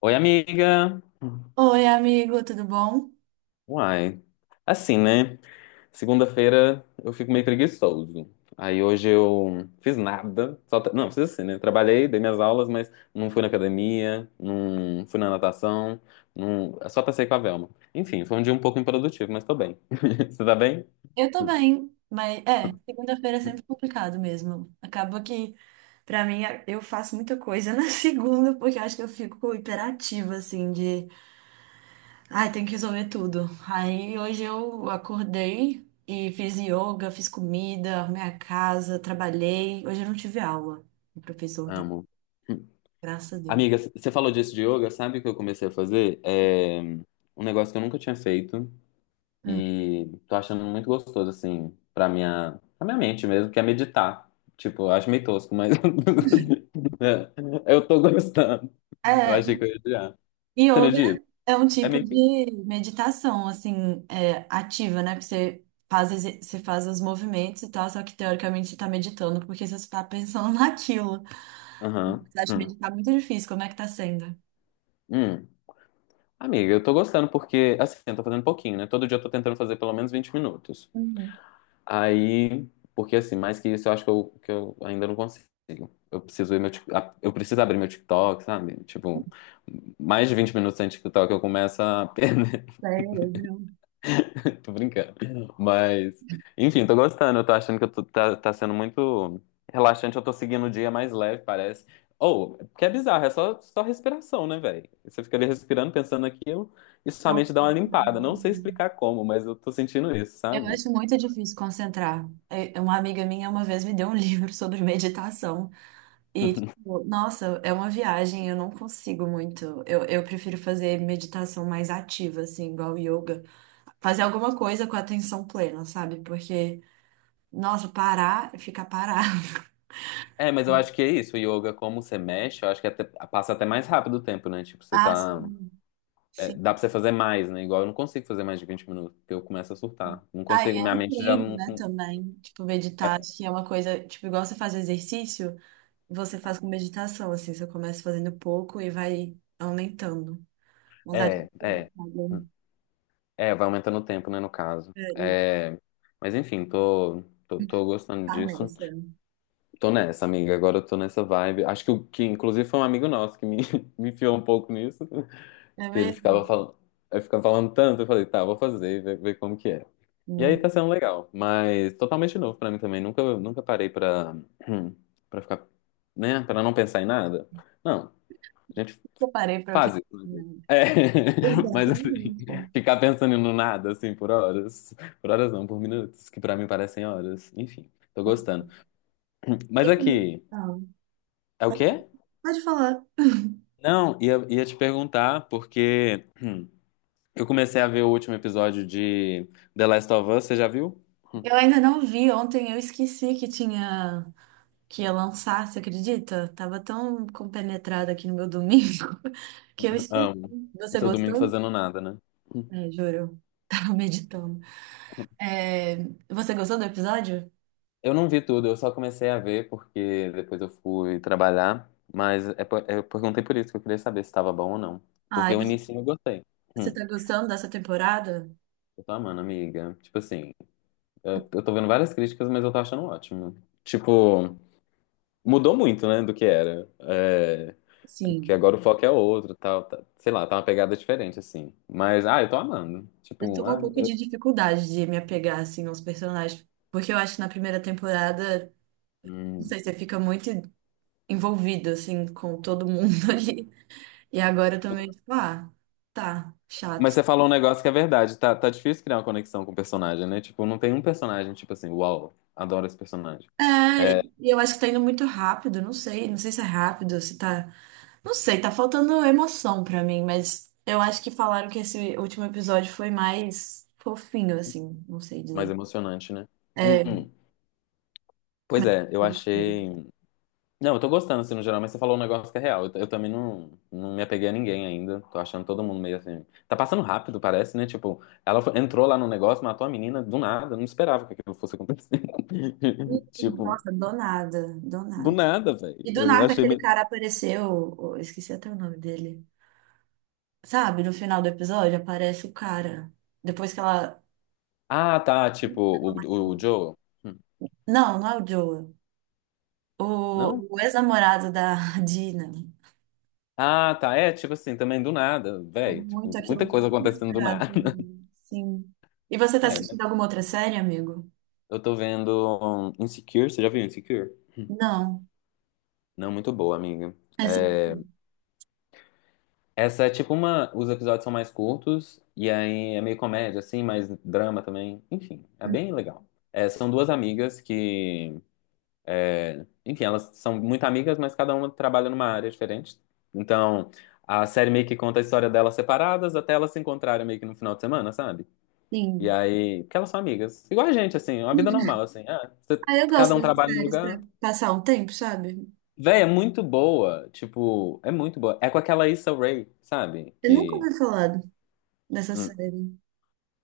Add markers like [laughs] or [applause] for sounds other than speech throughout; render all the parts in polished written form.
Oi, amiga. Oi, amigo, tudo bom? Uai. Assim, né? Segunda-feira eu fico meio preguiçoso. Aí hoje eu fiz nada. Não, fiz assim, né? Trabalhei, dei minhas aulas, mas não fui na academia, não fui na natação, não... só passei com a Velma. Enfim, foi um dia um pouco improdutivo, mas tô bem. [laughs] Você tá bem? Eu tô bem, mas segunda-feira é sempre complicado mesmo. Acaba que, pra mim, eu faço muita coisa na [laughs] segunda, porque eu acho que eu fico hiperativa, ai, tem que resolver tudo. Aí hoje eu acordei e fiz yoga, fiz comida, arrumei a casa, trabalhei. Hoje eu não tive aula. O professor tá, Amo. graças a Amiga, Deus. você falou disso de yoga, sabe o que eu comecei a fazer? É um negócio que eu nunca tinha feito. Hum. E tô achando muito gostoso, assim, pra minha mente mesmo, que é meditar. Tipo, eu acho meio tosco, mas [laughs] é, eu tô gostando. Eu É, achei que eu ia odiar. Você Yoga medita? é um É tipo meio que. de meditação, ativa, né? Porque você faz, você faz os movimentos e tal, só que teoricamente você tá meditando, porque você está pensando [laughs] naquilo. Aham. Você acha Hum. meditar muito difícil, como é que tá sendo? Hum. Amiga, eu tô gostando porque, assim, eu tô fazendo pouquinho, né? Todo dia eu tô tentando fazer pelo menos 20 minutos. Uhum. Aí, porque assim, mais que isso, eu acho que eu ainda não consigo. Eu preciso ir meu, eu preciso abrir meu TikTok, sabe? Tipo, mais de 20 minutos sem TikTok eu começo a [laughs] perder. Cérebro. Tô brincando. Mas, enfim, tô gostando. Eu tô achando que tá sendo muito relaxante. Eu tô seguindo o dia mais leve, parece. Ou, que é bizarro, é só respiração, né, velho? Você fica ali respirando, pensando naquilo, e É sua um mente dá uma limpada. Não sei caso. explicar como, mas eu tô sentindo isso, Eu sabe? acho muito difícil concentrar. Uma amiga minha uma vez me deu um livro [laughs] sobre meditação e, [laughs] tipo, nossa, é uma viagem, eu não consigo muito. Eu prefiro fazer meditação mais ativa, assim, igual yoga. Fazer alguma coisa com a atenção plena, sabe? Porque, nossa, parar, ficar parado. É, mas eu acho que é [laughs] isso. O yoga, como você mexe, eu acho que passa até mais rápido o tempo, né? Tipo, você Ah, tá. sim, É, sim. dá pra você fazer mais, né? Igual eu não consigo fazer mais de 20 minutos, porque eu começo a surtar. Não Aí consigo, é minha um mente já treino, não. né, também. Tipo, meditar, acho que é uma coisa, tipo, igual você faz exercício, você faz com meditação, assim, você começa fazendo pouco e vai aumentando. Mas acho que É, é. tudo, É. sabe? É, vai aumentando o tempo, né, no caso. É, e É, mas enfim, tô gostando tá disso. nessa, né? Tô nessa, amiga. Agora eu tô nessa vibe. Acho que, o que inclusive foi um amigo nosso que me, [laughs] me enfiou um pouco nisso. É Que ele ficava mesmo? falando, eu ficava falando tanto, eu falei, tá, vou fazer, e ver como que é. E aí tá Hum. sendo legal, mas totalmente novo pra mim também. Nunca parei pra, [clears throat] pra ficar, né, pra não pensar em nada. Não, a gente Eu parei pra pensar, Fases. Né? né? É, [laughs] mas assim, Exatamente. ficar pensando no nada, assim, por horas. Por horas não, por minutos, que pra mim parecem horas. Enfim, tô gostando. Mas E como... aqui, Ah, é o pode quê? pode falar. Não, ia te perguntar, porque eu comecei a ver o último episódio de The Last of Us, você já viu? Eu ainda não vi, ontem eu esqueci que tinha, que ia lançar, você acredita? Tava tão compenetrada aqui no meu domingo [laughs] que eu esqueci. Amo. O Você seu domingo gostou? fazendo nada, né? É, juro. [laughs] Tava meditando. É, você gostou do episódio? Eu não vi tudo, eu só comecei a ver porque depois eu fui trabalhar, mas eu perguntei por isso que eu queria saber se estava bom ou não. Ah, Porque e o você, início eu gostei. você Hum. tá gostando dessa temporada? Eu tô amando, amiga. Tipo assim, eu tô vendo várias críticas, mas eu tô achando ótimo. Tipo, mudou muito, né, do que era. É, que Sim. agora o foco é outro, tal, tá, sei lá, tá uma pegada diferente, assim. Mas, ah, eu tô amando. Eu tô Tipo, com um ah, pouco eu- de dificuldade de me apegar, assim, aos personagens. Porque eu acho que na primeira temporada, não hum. sei, você fica muito envolvido, assim, com todo mundo [laughs] ali. E agora eu tô meio tipo, ah, tá, chato. Mas você falou um negócio que é verdade, tá difícil criar uma conexão com o personagem, né? Tipo, não tem um personagem, tipo assim, uau, adoro esse personagem. É, É e eu acho que tá indo muito rápido, não sei, não sei se é rápido, se tá. Não sei, tá faltando emoção pra mim, mas eu acho que falaram que esse último episódio foi mais fofinho, assim, não sei mais dizer. emocionante, né? Hum, É, hum. Pois é, eu ele foi- achei. Não, eu tô gostando, assim, no geral, mas você falou um negócio que é real. Eu também não me apeguei a ninguém ainda. Tô achando todo mundo meio assim. Tá passando rápido, parece, né? Tipo, entrou lá no negócio, matou a menina do nada. Eu não esperava que aquilo fosse acontecer. [laughs] Tipo, nossa, do nada, do do nada. nada, velho. E do Eu nada achei aquele meio. cara apareceu, eu esqueci até o nome dele. Sabe, no final do episódio aparece o cara. Depois que ela. Ah, tá. Tipo, o Joe. Hum, Não, não é o Joel. Não? O, o ex-namorado da [laughs] Dina. Ah, tá. É, tipo assim, também do nada, Foi velho. muito Tipo, muita aquilo que eu coisa não tinha acontecendo do esperado nada. pra [laughs] mim. Sim. E você tá É, né? assistindo alguma outra série, amigo? Eu tô vendo um, Insecure. Você já viu Insecure? Não. Não, muito boa, amiga. É sobre tudo. Essa é tipo uma. Os episódios são mais curtos, e aí é meio comédia, assim, mais drama também. Enfim, é bem legal. É, são duas amigas que. Enfim, elas são muito amigas, mas cada uma trabalha numa área diferente. Então, a série meio que conta a história delas separadas até elas se encontrarem meio que no final de semana, sabe? E Sim. aí. Porque elas são amigas. Igual a gente, assim, uma vida normal, assim. Ah, você- Ah, eu gosto cada um dessas trabalha num séries pra lugar. passar um tempo, sabe? Véi, é muito boa. Tipo, é muito boa. É com aquela Issa Rae, sabe? Eu nunca Que. ouvi falar dessa Hum. série.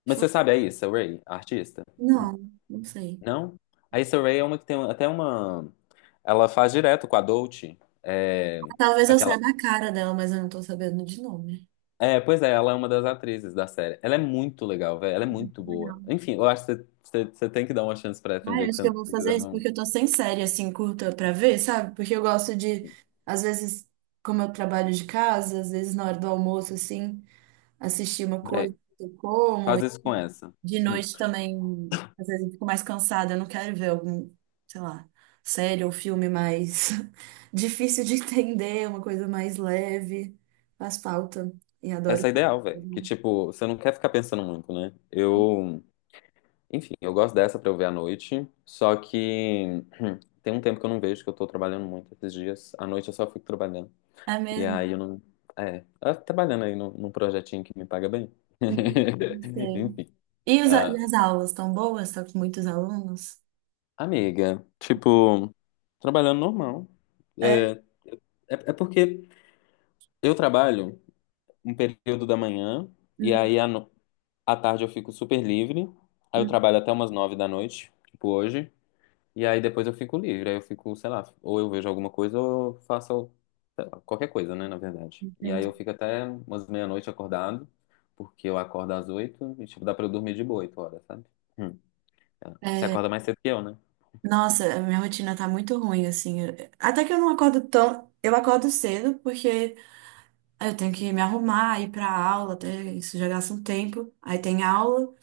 Mas Deixa eu- você sabe a Issa Rae, a artista? Hum. Não, não sei. Não? A Issa Rae é uma que tem até uma. Ela faz direto com a Dolce. É... Ah, talvez eu Aquela. saiba a cara dela, mas eu não tô sabendo de nome. É, pois é, ela é uma das atrizes da série. Ela é muito legal, velho. Ela é muito boa. Legal. Enfim, eu acho que você tem que dar uma chance pra ela um Ah, dia eu que acho você, que eu vou você quiser. fazer isso Não. porque eu tô sem série assim curta pra ver, sabe? Porque eu gosto de, às vezes, como eu trabalho de casa, às vezes na hora do almoço, assim, assistir uma coisa Véi, que eu como. faz isso com essa. De Hum. noite também, às vezes eu fico mais cansada, eu não quero ver algum, sei lá, série ou filme mais [laughs] difícil de entender, uma coisa mais leve. Faz falta. E Essa adoro. é ideal, velho. Que tipo, você não quer ficar pensando muito, né? Eu. Enfim, eu gosto dessa pra eu ver à noite. Só que. [clears throat] Tem um tempo que eu não vejo, que eu tô trabalhando muito esses dias. À noite eu só fico trabalhando. É E mesmo? aí eu não. É, eu tô trabalhando aí num projetinho que me paga bem. Entendi, não [laughs] sei. Enfim. E, e Ah, as aulas estão boas? Estão com muitos alunos? amiga, tipo, trabalhando normal. É. É, é, porque eu trabalho um período da manhã, e Uhum, aí à, no- à tarde eu fico super livre. Aí eu uhum, trabalho até umas 9 da noite, tipo hoje. E aí depois eu fico livre, aí eu fico, sei lá, ou eu vejo alguma coisa ou eu faço, sei lá, qualquer coisa, né, na verdade. E aí eu entendi. fico até umas meia-noite acordado, porque eu acordo às 8 e, tipo, dá pra eu dormir de boa 8 horas, sabe? Hum. Você É, acorda mais cedo que eu, né? nossa, a minha rotina tá muito ruim, assim. Até que eu não acordo tão. Eu acordo cedo, porque aí eu tenho que me arrumar, ir pra aula, até isso já gasta um tempo. Aí tem aula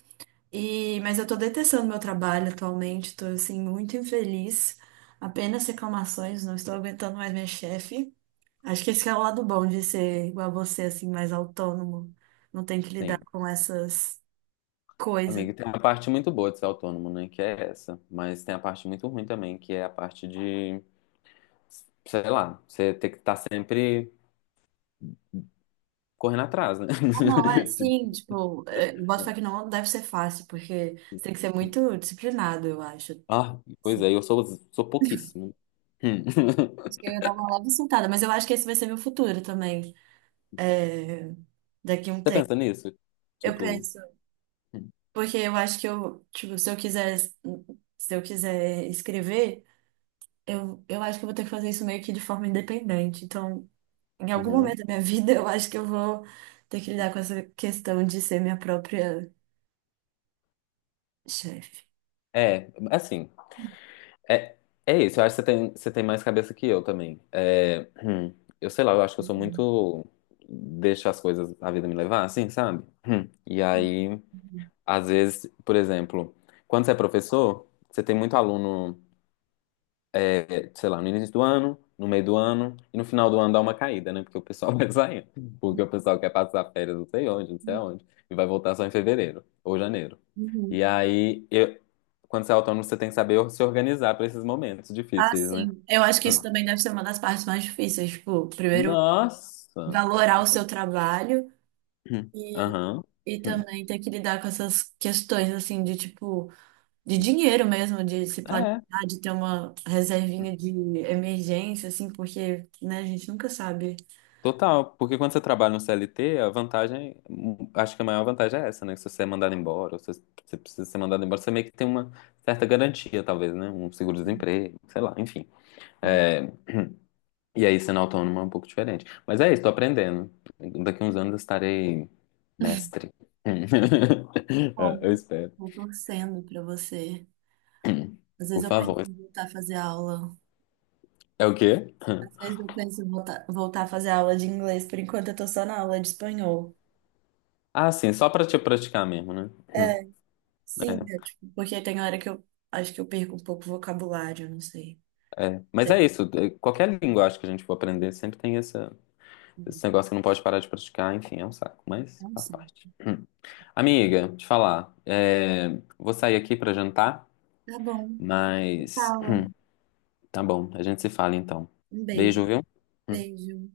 e mas eu tô detestando meu trabalho atualmente, tô assim muito infeliz. Apenas reclamações, não estou aguentando mais minha chefe. Acho que esse é o lado bom de ser igual a você, assim, mais autônomo. Não tem que lidar Sim. com essas coisas. Amigo, tem uma parte muito boa de ser autônomo, né, que é essa. Mas tem a parte muito ruim também, que é a parte de, sei lá, você ter que estar sempre correndo atrás, né? Ah, não, é [laughs] Tipo, sim, tipo, é, boto fé que não deve ser fácil, porque você tem que ser muito disciplinado, eu acho. ah, pois Sim. é, sou pouquíssimo. Hum. Acho que eu ia dar uma leve surtada, mas eu acho que esse vai ser meu futuro também, é, daqui a um Você tempo. pensa nisso? Eu Tipo, penso, porque eu acho que eu, tipo, se eu quiser, se eu quiser escrever, eu acho que eu vou ter que fazer isso meio que de forma independente. Então, em algum momento uhum. da minha [laughs] vida, eu acho que eu vou ter que lidar com essa questão de ser minha própria chefe. É, assim, é, é isso. Eu acho que você tem mais cabeça que eu também. É, eu sei lá, eu acho que eu sou muito. Deixo as coisas, a vida me levar, assim, sabe? Hum. E aí, às vezes, por exemplo, quando você é professor, você tem muito aluno. É, sei lá, no início do ano, no meio do ano e no final do ano dá uma caída, né? Porque o pessoal [laughs] vai saindo. Porque o pessoal quer passar férias não sei onde, não sei aonde, e vai voltar só em fevereiro ou janeiro. Uhum. E aí, eu- quando você é autônomo, você tem que saber se organizar para esses momentos Ah, difíceis, né? sim. Eu acho que isso Hum. também deve ser uma das partes mais difíceis. Tipo, primeiro, Nossa! valorar o seu trabalho Hum. e, Aham. e Hum. também ter que lidar com essas questões, assim, de tipo, de dinheiro mesmo, de se planejar, É. de ter uma reservinha de emergência, assim, porque, né, a gente nunca sabe Total, porque quando você trabalha no CLT, a vantagem, acho que a maior vantagem é essa, né? Se você é mandado embora, ou se você precisa ser mandado embora, você meio que tem uma certa garantia, talvez, né? Um seguro-desemprego, sei lá, enfim. o É, e aí, sendo autônomo é um pouco diferente. Mas é isso, tô aprendendo. Daqui uns anos eu estarei mestre. [laughs] É, eu quão espero. estou torcendo para você. Às vezes Por eu penso favor. em voltar a fazer aula. É o quê? Às vezes eu penso em voltar a fazer aula de inglês. Por enquanto eu tô só na aula de espanhol. Ah, sim, só pra te praticar mesmo, né? É, sim, é, É. tipo, porque tem hora que eu acho que eu perco um pouco o vocabulário, não sei. Mas é Tem- isso, é, qualquer língua acho que a gente for aprender sempre tem essa. Esse negócio que não pode parar de praticar, enfim, é um saco, mas É um faz sim. parte. Hum. Amiga, te falar, é, vou sair aqui pra jantar, Tá bom. mas Fala. Tá bom, a gente se fala então. Um beijo. Beijo, viu? Hum. Beijo.